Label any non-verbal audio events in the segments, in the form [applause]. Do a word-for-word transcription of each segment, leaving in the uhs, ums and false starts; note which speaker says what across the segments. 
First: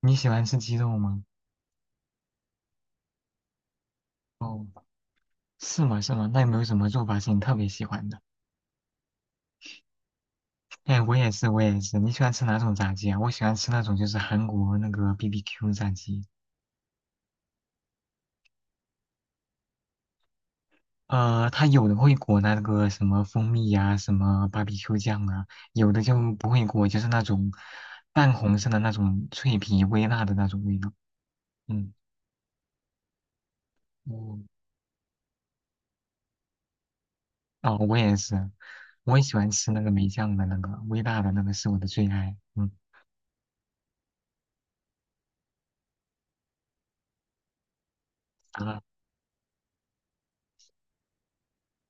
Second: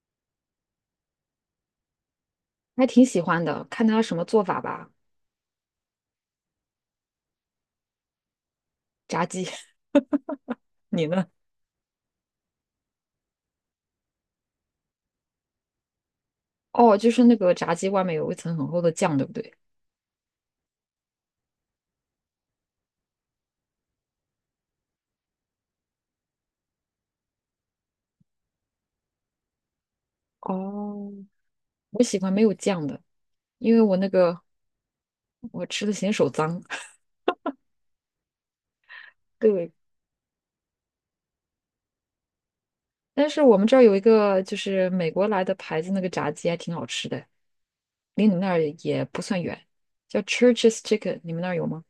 Speaker 1: 你喜欢吃鸡肉吗？
Speaker 2: 还挺喜欢的，看他什么做法
Speaker 1: 哦，
Speaker 2: 吧。
Speaker 1: 是吗？是吗？那有没有什么做法是你特别喜欢的？
Speaker 2: 炸鸡，[laughs]
Speaker 1: 哎，
Speaker 2: 你
Speaker 1: 我
Speaker 2: 呢？
Speaker 1: 也是，我也是。你喜欢吃哪种炸鸡啊？我喜欢吃那种就是韩国那个 B B Q 炸鸡，
Speaker 2: 哦，就是那个炸鸡外面有一层很厚的酱，对不对？
Speaker 1: 呃，它有的会裹那个什么蜂蜜呀、什么 B B Q 酱啊，有的就不会裹，就是那种淡红色的那种脆皮微辣的那种味道。
Speaker 2: 哦，
Speaker 1: 嗯。
Speaker 2: 我喜欢没有酱的，因为我那
Speaker 1: 我
Speaker 2: 个我吃的嫌手脏。[laughs]
Speaker 1: 哦，我也是，我也喜欢吃
Speaker 2: 对，
Speaker 1: 那个梅酱的那个微辣的那个是我的最爱。嗯。
Speaker 2: 但是我们这儿有一个就是美国来的牌子，那个炸鸡还挺好吃的，离你们那儿也不算远，叫 Church's Chicken，你们那儿有吗？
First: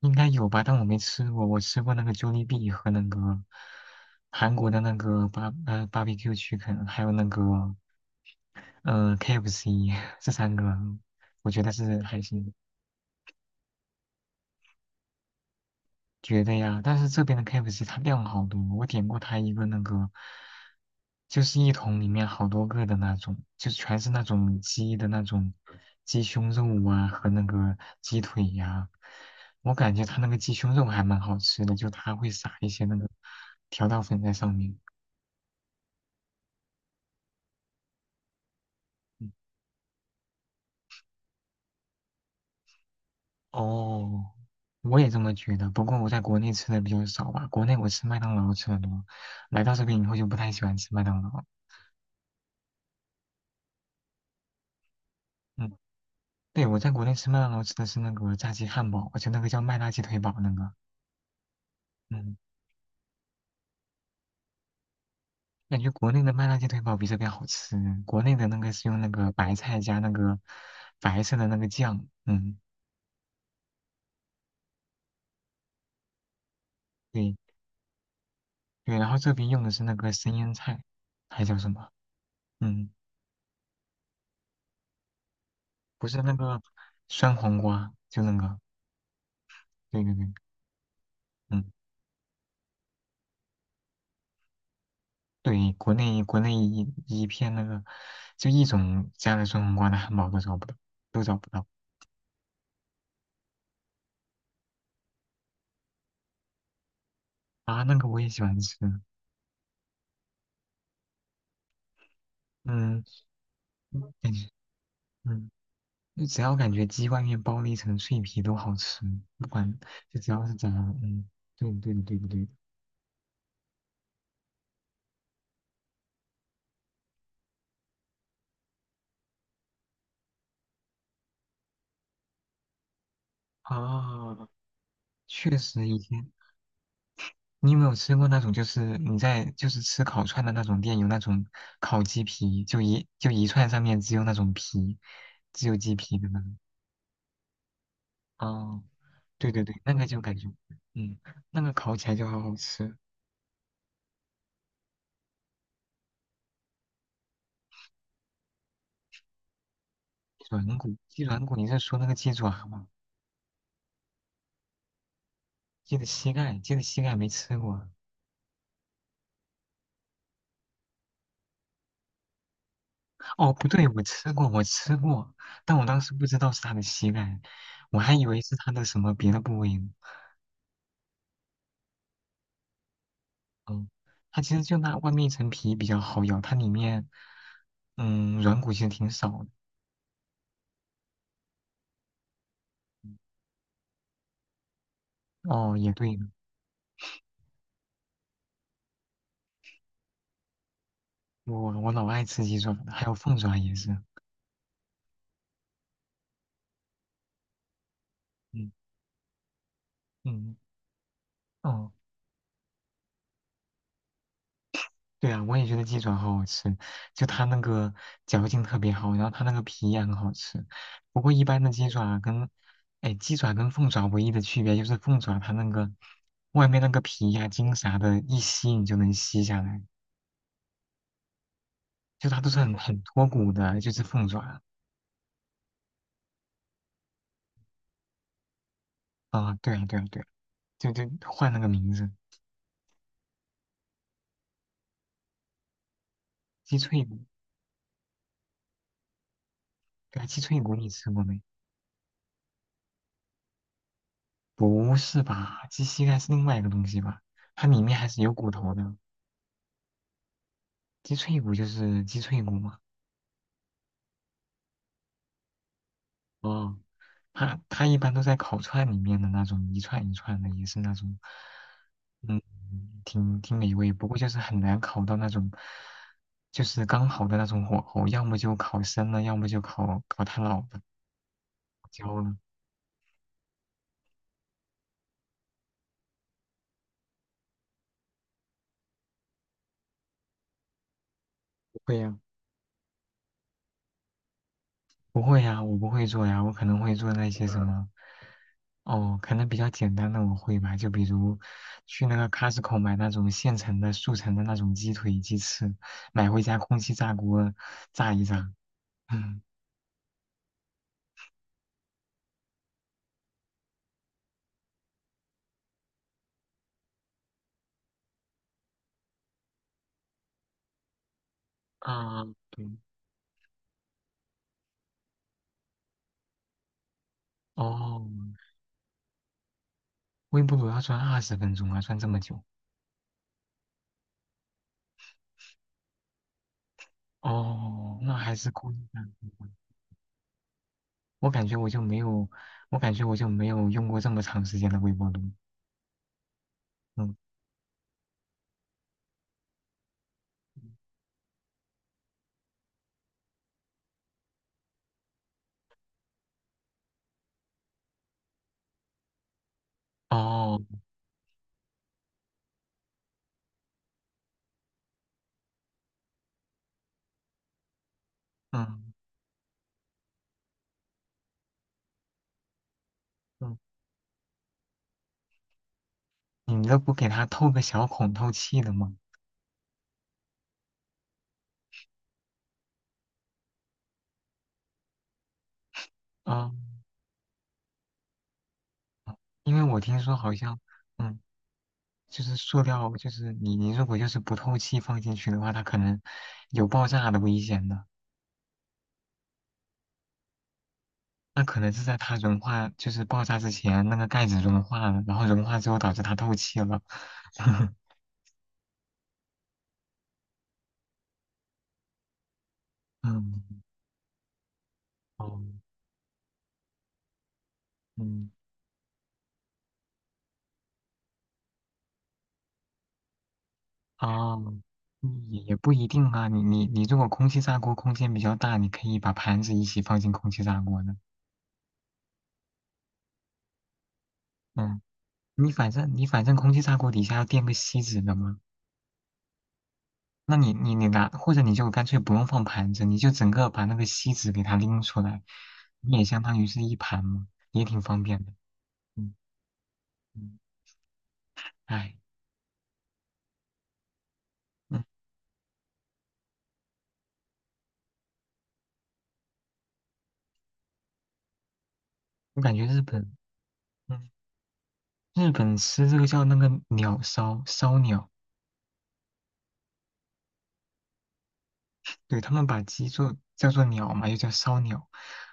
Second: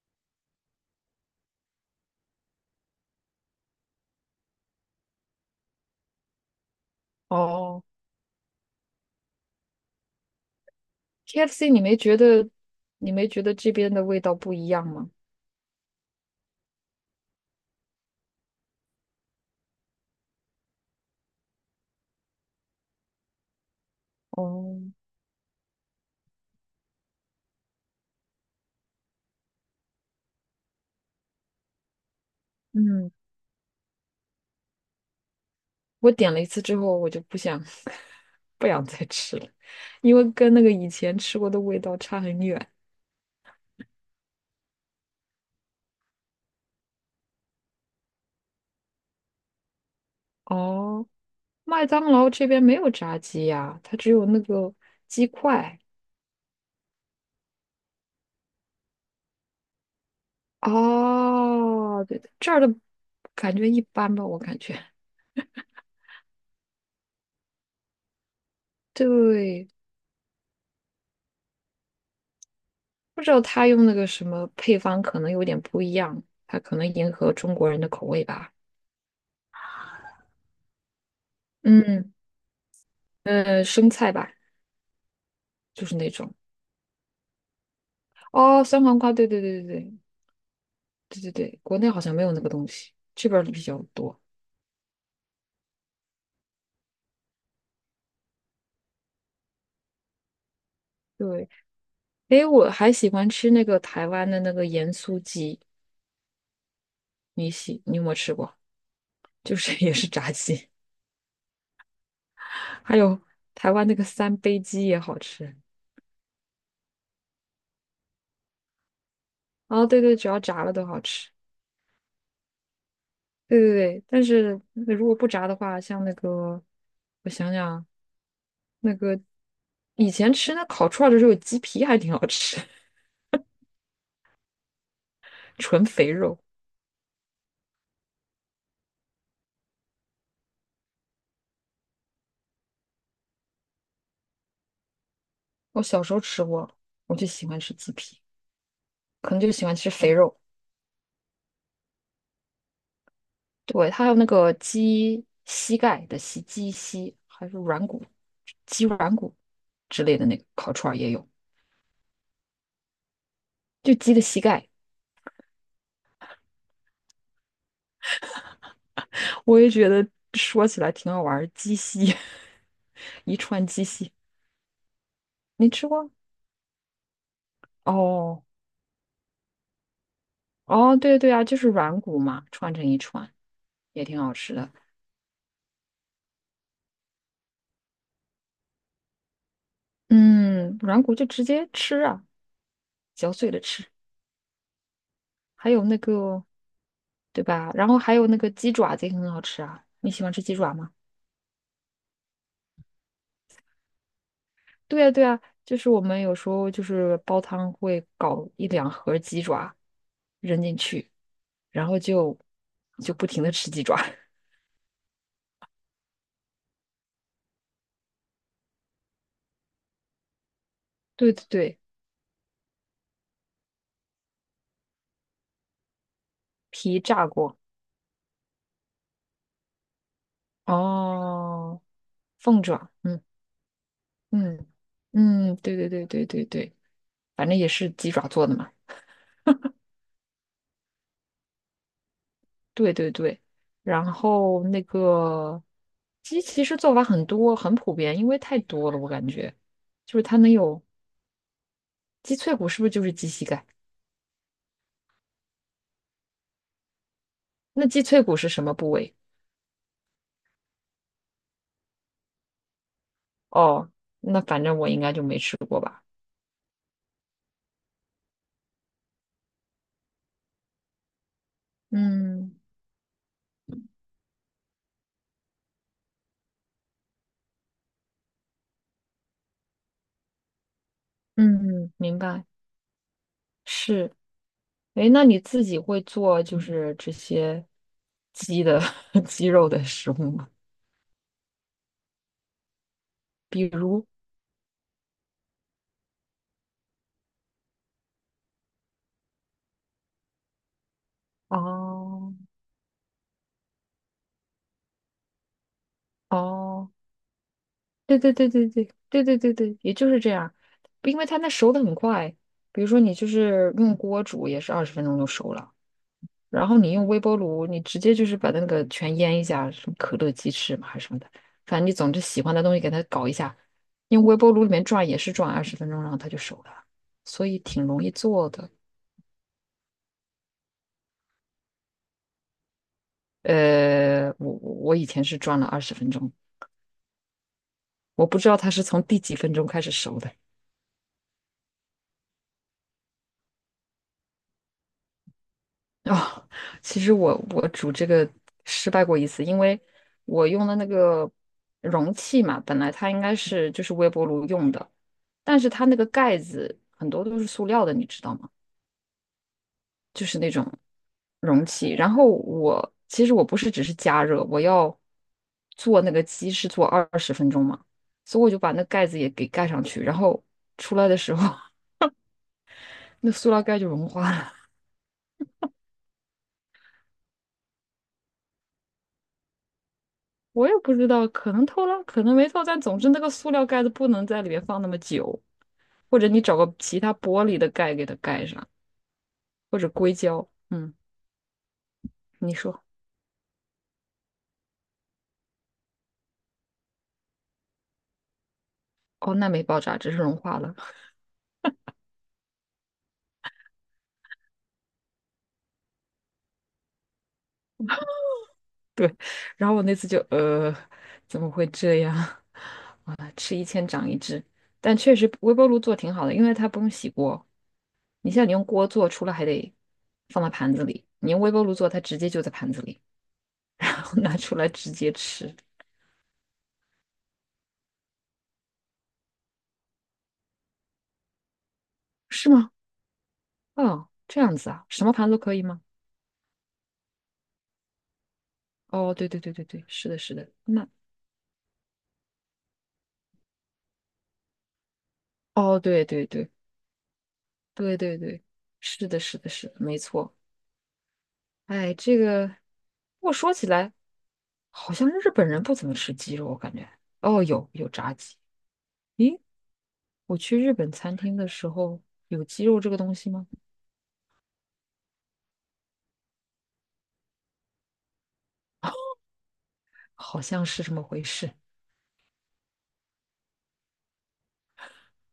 Speaker 1: 应该有吧，但我没吃过。我吃过那个 Jollibee 和那个韩国的那个巴呃 barbecue c h 还有那个
Speaker 2: 哦，
Speaker 1: 呃 K F C 这三个，我觉
Speaker 2: ？K F C，
Speaker 1: 得
Speaker 2: 你没
Speaker 1: 是
Speaker 2: 觉
Speaker 1: 还
Speaker 2: 得
Speaker 1: 行。
Speaker 2: 你没觉得这边的味道不一样吗？
Speaker 1: 觉得呀，但是这边的 K F C 它量好多，我点过它一个那个，就是一桶里面好多个的那种，就全是那种
Speaker 2: 哦，
Speaker 1: 鸡的那种鸡胸肉啊和那个鸡腿呀、我感觉它那个鸡胸肉还蛮好吃的，就它会撒一些那个
Speaker 2: 嗯，
Speaker 1: 调料粉在上面。
Speaker 2: 我点了一次之后，我就不想 [laughs] 不想再
Speaker 1: 嗯。
Speaker 2: 吃了，因为跟那个以前吃过的味道差很远。
Speaker 1: 哦，我也这么觉得，不过我在国内吃的比较少吧，国内我吃麦当劳吃的多，来到这边以后就不太喜欢吃麦
Speaker 2: 哦，
Speaker 1: 当劳。
Speaker 2: 麦当劳这边没有炸鸡呀，它只有那个鸡
Speaker 1: 嗯。
Speaker 2: 块。
Speaker 1: 对，我在国内吃麦当劳吃的是那个炸鸡汉堡，而且那个叫麦辣鸡腿堡那个，
Speaker 2: 哦，对，
Speaker 1: 嗯，
Speaker 2: 这儿的感觉一般吧，我感觉。
Speaker 1: 感觉国内的麦辣鸡腿堡比这边好吃。国内的那个是用那个白
Speaker 2: 对，
Speaker 1: 菜加那个白色的那个酱，嗯，
Speaker 2: 不知道他用那个什么配方，可能有点不一样，他可能迎合
Speaker 1: 对
Speaker 2: 中国人的口味吧。
Speaker 1: 对，然后这边用的是那个生腌菜，还叫什么？
Speaker 2: 嗯，
Speaker 1: 嗯，
Speaker 2: 呃，生菜吧，就是
Speaker 1: 不
Speaker 2: 那
Speaker 1: 是那
Speaker 2: 种。
Speaker 1: 个酸黄瓜，就那个，
Speaker 2: 哦，酸黄瓜，对对对对对，
Speaker 1: 对对对，
Speaker 2: 对对对，
Speaker 1: 嗯，
Speaker 2: 国内好像没有那个东西，这边儿比较多。
Speaker 1: 对，国内国内一一片那个就一种加了酸黄瓜的汉堡都找不到，都找不
Speaker 2: 对，
Speaker 1: 到
Speaker 2: 诶，我还喜欢吃那个台湾的那个盐酥鸡，你
Speaker 1: 啊，
Speaker 2: 喜
Speaker 1: 那
Speaker 2: 你有
Speaker 1: 个
Speaker 2: 没有
Speaker 1: 我也
Speaker 2: 吃
Speaker 1: 喜
Speaker 2: 过？
Speaker 1: 欢吃，
Speaker 2: [laughs] 就是也是炸鸡，[laughs] 还
Speaker 1: 嗯。
Speaker 2: 有台湾那个
Speaker 1: 嗯感
Speaker 2: 三
Speaker 1: 觉
Speaker 2: 杯鸡也好
Speaker 1: 嗯，
Speaker 2: 吃。
Speaker 1: 就只要感觉鸡外面包了一层脆皮都好吃，不管
Speaker 2: 哦，对对，
Speaker 1: 就
Speaker 2: 只
Speaker 1: 只
Speaker 2: 要
Speaker 1: 要是
Speaker 2: 炸
Speaker 1: 炸
Speaker 2: 了
Speaker 1: 的，
Speaker 2: 都好
Speaker 1: 嗯，
Speaker 2: 吃。
Speaker 1: 对的对的对不对的。
Speaker 2: 对对对，但是如果不炸的话，像那个我想想，那个以前吃那烤串儿的时候，鸡皮还挺好吃，
Speaker 1: 啊，确
Speaker 2: [laughs] 纯
Speaker 1: 实以
Speaker 2: 肥
Speaker 1: 前
Speaker 2: 肉。
Speaker 1: 你有没有吃过那种，就是你在就是吃烤串的那种店有那种烤鸡皮，就一就一串上面只有那种皮，只有
Speaker 2: 我
Speaker 1: 鸡
Speaker 2: 小时
Speaker 1: 皮
Speaker 2: 候
Speaker 1: 的那
Speaker 2: 吃
Speaker 1: 种。
Speaker 2: 过，我就喜欢吃鸡皮，
Speaker 1: 哦，
Speaker 2: 可能就
Speaker 1: 对对
Speaker 2: 喜
Speaker 1: 对，
Speaker 2: 欢吃
Speaker 1: 那个
Speaker 2: 肥
Speaker 1: 就感
Speaker 2: 肉。
Speaker 1: 觉，嗯，那个烤起来就好好吃。
Speaker 2: 对，它还有那个鸡膝盖的膝，鸡膝还是软骨、鸡软骨之类的那个
Speaker 1: 鸡
Speaker 2: 烤
Speaker 1: 软
Speaker 2: 串
Speaker 1: 骨，
Speaker 2: 儿也
Speaker 1: 鸡
Speaker 2: 有，
Speaker 1: 软骨，你是说那个鸡爪吗？
Speaker 2: 就鸡的膝盖，
Speaker 1: 鸡的膝盖，鸡的膝盖没吃过啊。
Speaker 2: 我也觉得说起来挺好玩儿，鸡膝，[laughs] 一
Speaker 1: 哦，
Speaker 2: 串
Speaker 1: 不
Speaker 2: 鸡
Speaker 1: 对，我
Speaker 2: 膝，
Speaker 1: 吃过，我吃过，
Speaker 2: 你
Speaker 1: 但我
Speaker 2: 吃
Speaker 1: 当
Speaker 2: 过？
Speaker 1: 时不知道是它的膝盖，我还以为
Speaker 2: 哦
Speaker 1: 是它的什么别的部位呢。
Speaker 2: 哦，对对啊，就是软骨嘛，串成一串
Speaker 1: 嗯，
Speaker 2: 也挺好
Speaker 1: 它
Speaker 2: 吃
Speaker 1: 其实
Speaker 2: 的。
Speaker 1: 就那外面一层皮比较好咬，它里面嗯软骨其实挺少的。
Speaker 2: 嗯，软骨就直接吃啊，嚼碎了吃，还
Speaker 1: 哦，
Speaker 2: 有
Speaker 1: 也
Speaker 2: 那
Speaker 1: 对呢
Speaker 2: 个对吧？然后还有那个鸡爪子也很好吃啊，你喜欢吃鸡爪吗？
Speaker 1: 我我老爱吃鸡爪了，还有凤爪也是。
Speaker 2: 对呀，对呀，就是我们有时候就是煲汤会搞一
Speaker 1: 嗯
Speaker 2: 两盒鸡爪
Speaker 1: 嗯，
Speaker 2: 扔进去，然
Speaker 1: 哦。
Speaker 2: 后就就不停的吃鸡爪。[laughs]
Speaker 1: 对啊，我也觉得鸡爪好好吃，就它那个嚼劲特别好，然后它那个皮也很好吃。不过
Speaker 2: 对
Speaker 1: 一
Speaker 2: 对
Speaker 1: 般的
Speaker 2: 对，
Speaker 1: 鸡爪跟，哎，鸡爪跟凤爪唯一的区别就是凤爪它那个外面那
Speaker 2: 皮
Speaker 1: 个
Speaker 2: 炸
Speaker 1: 皮呀、
Speaker 2: 过。
Speaker 1: 筋啥的，一吸你就能吸下来，
Speaker 2: 哦，
Speaker 1: 就它都是
Speaker 2: 凤
Speaker 1: 很
Speaker 2: 爪，
Speaker 1: 很
Speaker 2: 嗯
Speaker 1: 脱骨的，就是凤爪
Speaker 2: 嗯嗯，对对对对对对，反正也是鸡爪做的嘛。
Speaker 1: 啊。对啊，对啊，对啊，就就换了个名字，
Speaker 2: 对对对，然后那个鸡其实
Speaker 1: 鸡
Speaker 2: 做法
Speaker 1: 脆骨。
Speaker 2: 很多，很普遍，因为太多了，我感觉就
Speaker 1: 对
Speaker 2: 是
Speaker 1: 啊
Speaker 2: 它
Speaker 1: 鸡
Speaker 2: 能
Speaker 1: 脆骨
Speaker 2: 有
Speaker 1: 你吃过没？
Speaker 2: 鸡脆骨，是不是就是鸡膝盖？
Speaker 1: 不是吧？鸡膝盖是另外一个东西吧？它里
Speaker 2: 那
Speaker 1: 面
Speaker 2: 鸡
Speaker 1: 还是
Speaker 2: 脆
Speaker 1: 有
Speaker 2: 骨是
Speaker 1: 骨
Speaker 2: 什
Speaker 1: 头
Speaker 2: 么部
Speaker 1: 的。
Speaker 2: 位？
Speaker 1: 鸡脆骨就是鸡脆骨嘛。
Speaker 2: 哦，那反正我应该就没吃过吧。
Speaker 1: 哦，它它一般都在烤串里面的那种一串一串的，也是那种，嗯，
Speaker 2: 嗯
Speaker 1: 挺挺美味。不过就是很难烤到那种，就是刚好的那种火候，要么就烤生了，要么就烤烤太老了，
Speaker 2: 嗯，
Speaker 1: 焦
Speaker 2: 明
Speaker 1: 了。
Speaker 2: 白。是，哎，那你自己会做就是这些鸡的 [laughs] 鸡肉的食物吗？
Speaker 1: 不会呀、
Speaker 2: 比如，
Speaker 1: 不会呀，我不会做呀，我可能会做那些什么，哦，可能比较简单的我会吧，就比如去那个
Speaker 2: 哦
Speaker 1: Costco 买那种现成的速成的那种鸡腿、鸡翅，买回家空
Speaker 2: 哦，
Speaker 1: 气炸锅炸
Speaker 2: 对
Speaker 1: 一
Speaker 2: 对对
Speaker 1: 炸。
Speaker 2: 对对
Speaker 1: [laughs]
Speaker 2: 对对
Speaker 1: 嗯。
Speaker 2: 对对，也就是这样，因为它那熟的很快。比如说你就是用锅煮，也是二十分钟就熟了。然后你用微波炉，你直接就是把那个全腌一下，什么可乐鸡翅嘛还是什么的，反正你总之
Speaker 1: 啊，
Speaker 2: 喜欢的
Speaker 1: 对，
Speaker 2: 东西给它搞一下，用微波炉里面转也是转二十分钟，然后它就熟了，所以挺容
Speaker 1: 哦，
Speaker 2: 易做的。
Speaker 1: 微波炉要转二十分钟啊，转这么久，
Speaker 2: 呃，我我以前是转了二十分钟，
Speaker 1: 哦，那
Speaker 2: 我
Speaker 1: 还
Speaker 2: 不知
Speaker 1: 是
Speaker 2: 道它
Speaker 1: 故意
Speaker 2: 是
Speaker 1: 的。
Speaker 2: 从第几分钟开始熟的。
Speaker 1: 我感觉我就没有，我感觉我就没有用过这么长时间的微波炉。
Speaker 2: 哦，其实
Speaker 1: 嗯，
Speaker 2: 我我煮这个失败过一次，因为我用的那个容器嘛，本来它应该是就是微波炉用的，但是它那个盖子很多都是塑料的，你知道吗？就是那
Speaker 1: 哦，
Speaker 2: 种容器。然后我其实我不是只是加热，我要做那个鸡是做二十分钟嘛，所以我就把那
Speaker 1: 嗯
Speaker 2: 盖子也给盖上去，然后出来的时候，[laughs] 那塑
Speaker 1: 嗯，
Speaker 2: 料盖就融化了。
Speaker 1: 你们都不给它透个小孔透气的吗？
Speaker 2: 我也不知道，可能偷了，可能没偷，但总之那个塑料盖子不能在里面放那么久，或者你
Speaker 1: 啊，
Speaker 2: 找个其他玻璃的盖给它盖上，
Speaker 1: 因为
Speaker 2: 或
Speaker 1: 我
Speaker 2: 者
Speaker 1: 听
Speaker 2: 硅
Speaker 1: 说好
Speaker 2: 胶。
Speaker 1: 像，
Speaker 2: 嗯，
Speaker 1: 嗯，就是
Speaker 2: 你
Speaker 1: 塑
Speaker 2: 说，
Speaker 1: 料，就是你你如果就是不透气放进去的话，它可能有爆炸的危险的。
Speaker 2: 哦，那没爆炸，只是融化了。
Speaker 1: 那可能是在它融化，就是爆炸之前，那个盖子融化了，然后融化之后导致它透气了。[laughs]
Speaker 2: 然后我那次就，呃，怎么会这样？[laughs] 啊，
Speaker 1: 嗯，
Speaker 2: 吃一堑长一智。但确实
Speaker 1: 哦，
Speaker 2: 微波炉做挺好的，因为它不用洗锅。
Speaker 1: 嗯，
Speaker 2: 你像你用锅做，除了还得放到盘子里，你用微波炉做，它直接就在盘子里，[laughs] 然后
Speaker 1: 哦，
Speaker 2: 拿出来直接
Speaker 1: 嗯也
Speaker 2: 吃，
Speaker 1: 也不一定啊。你你你，如果空气炸锅空间比较大，你可以把盘子一起放进空气炸锅的。
Speaker 2: 是吗？哦，这样子
Speaker 1: 嗯，
Speaker 2: 啊，什么盘都
Speaker 1: 你
Speaker 2: 可以
Speaker 1: 反
Speaker 2: 吗？
Speaker 1: 正你反正空气炸锅底下要垫个锡纸的嘛。
Speaker 2: 哦，对对对对对，是的，是
Speaker 1: 那
Speaker 2: 的，
Speaker 1: 你你你
Speaker 2: 那
Speaker 1: 拿，或者你就干脆不用放盘子，你就整个把那个锡纸给它拎出来，
Speaker 2: 哦，
Speaker 1: 你也
Speaker 2: 对
Speaker 1: 相
Speaker 2: 对
Speaker 1: 当于
Speaker 2: 对
Speaker 1: 是一盘嘛，也挺
Speaker 2: 对
Speaker 1: 方
Speaker 2: 对
Speaker 1: 便的。
Speaker 2: 对，是
Speaker 1: 嗯
Speaker 2: 的，是的，是的，没错。
Speaker 1: 嗯，
Speaker 2: 哎，
Speaker 1: 哎。
Speaker 2: 这个我说起来，
Speaker 1: 嗯
Speaker 2: 好像日本人不怎么吃鸡肉，我感觉。哦，有有炸鸡。咦，我去日本餐厅的时候，
Speaker 1: 我
Speaker 2: 有
Speaker 1: 感觉
Speaker 2: 鸡肉
Speaker 1: 日
Speaker 2: 这个
Speaker 1: 本，
Speaker 2: 东西吗？
Speaker 1: 嗯，日本吃这个叫那个鸟烧烧鸟，
Speaker 2: 好像是这么回事。
Speaker 1: 对，他们把鸡做叫做鸟嘛，又叫烧鸟，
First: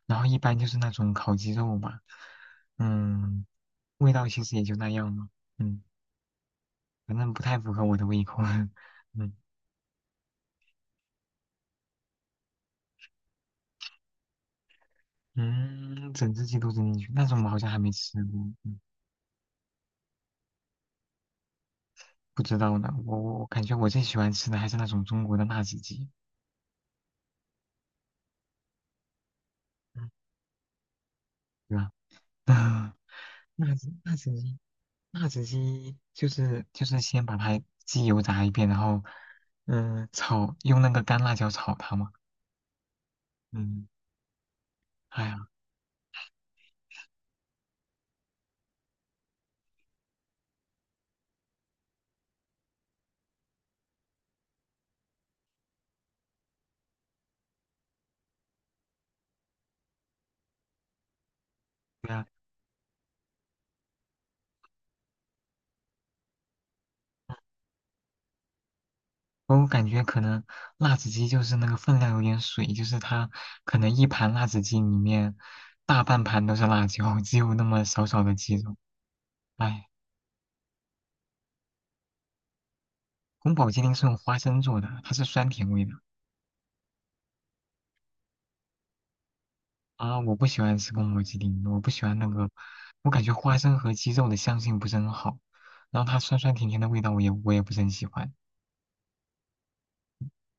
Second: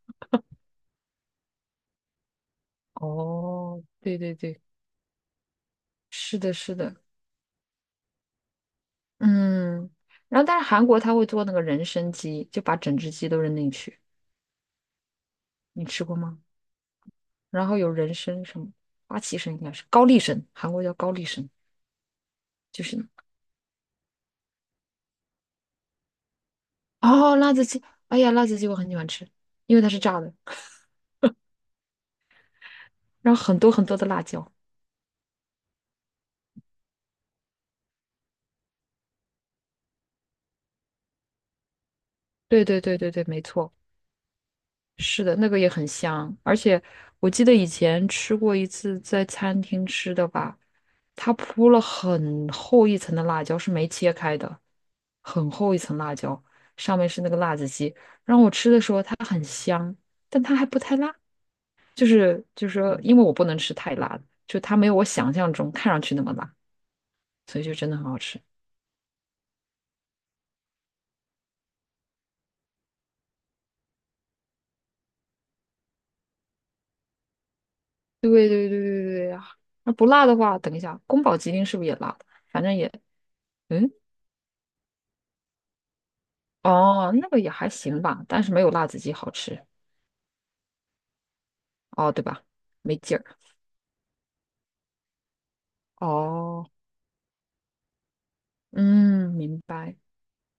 Speaker 1: 然后一般就是那种烤鸡肉嘛，嗯，
Speaker 2: 哦，
Speaker 1: 味
Speaker 2: 对
Speaker 1: 道
Speaker 2: 对
Speaker 1: 其实
Speaker 2: 对，
Speaker 1: 也就那样嘛，嗯，
Speaker 2: 是的，是的，
Speaker 1: 反正不太符合我的胃口，[laughs] 嗯
Speaker 2: 嗯。然后，但是韩国他会做那个人参鸡，就把整只鸡都扔进去。你吃
Speaker 1: 嗯，
Speaker 2: 过
Speaker 1: 整
Speaker 2: 吗？
Speaker 1: 只鸡都扔进去，那种我好
Speaker 2: 然
Speaker 1: 像还
Speaker 2: 后有
Speaker 1: 没
Speaker 2: 人
Speaker 1: 吃过，
Speaker 2: 参什么
Speaker 1: 嗯，
Speaker 2: 花旗参应该是高丽参，韩国叫高丽参，
Speaker 1: 不知道
Speaker 2: 就
Speaker 1: 呢，
Speaker 2: 是
Speaker 1: 我我我感觉我最喜欢吃的还是那种中国的辣子鸡，
Speaker 2: 哦辣子鸡，哎呀辣子鸡我很喜欢吃，因为它是
Speaker 1: 嗯，
Speaker 2: 炸的，
Speaker 1: 对吧？[laughs]
Speaker 2: 然后很多
Speaker 1: 辣
Speaker 2: 很
Speaker 1: 子
Speaker 2: 多的
Speaker 1: 辣
Speaker 2: 辣
Speaker 1: 子
Speaker 2: 椒。
Speaker 1: 鸡辣子鸡就是就是先把它鸡油炸一遍，然后嗯炒用那个干辣椒炒它嘛。
Speaker 2: 对对对对对，没错，
Speaker 1: 嗯，
Speaker 2: 是
Speaker 1: 哎
Speaker 2: 的，
Speaker 1: 呀，
Speaker 2: 那个也很香，而且我记得以前吃过一次在餐厅吃的吧，它铺了很厚一层的辣椒，是没切开的，很厚一层辣椒，上面是那个辣子鸡，然后我吃的时候它很香，但它还不太辣。就
Speaker 1: 对啊，
Speaker 2: 是就是说，因为我不能吃太辣的，就它没有我想象中看上去那么辣，所以就真的很好吃。
Speaker 1: 我感觉可能辣子鸡就是那个分量有点水，就是它可能一盘辣子鸡里面大半盘都是辣椒，只有那么少少
Speaker 2: 对
Speaker 1: 的鸡
Speaker 2: 对对
Speaker 1: 肉。
Speaker 2: 对对呀、
Speaker 1: 哎，
Speaker 2: 那不辣的话，等一下，宫保鸡丁是不是也辣的？反正也，
Speaker 1: 宫保鸡
Speaker 2: 嗯，
Speaker 1: 丁是用花生做的，它是酸甜味的。
Speaker 2: 哦，那个也还行吧，但是没有辣子鸡好吃，
Speaker 1: 啊，我不喜欢吃宫保鸡丁，我不喜
Speaker 2: 哦，
Speaker 1: 欢
Speaker 2: 对
Speaker 1: 那
Speaker 2: 吧？
Speaker 1: 个，
Speaker 2: 没
Speaker 1: 我
Speaker 2: 劲
Speaker 1: 感
Speaker 2: 儿。
Speaker 1: 觉花生和鸡肉的香性不是很好，然后它酸酸
Speaker 2: 哦，
Speaker 1: 甜甜的味道我也我也不是很喜欢。
Speaker 2: 嗯，明白。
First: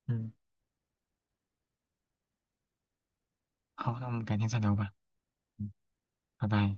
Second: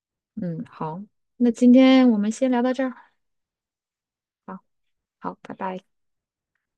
Speaker 1: 嗯，
Speaker 2: 嗯，好，那今天我们先聊到这儿。
Speaker 1: 好，那我们改天再
Speaker 2: 好，
Speaker 1: 聊吧。
Speaker 2: 好，拜
Speaker 1: 嗯，
Speaker 2: 拜。
Speaker 1: 拜拜。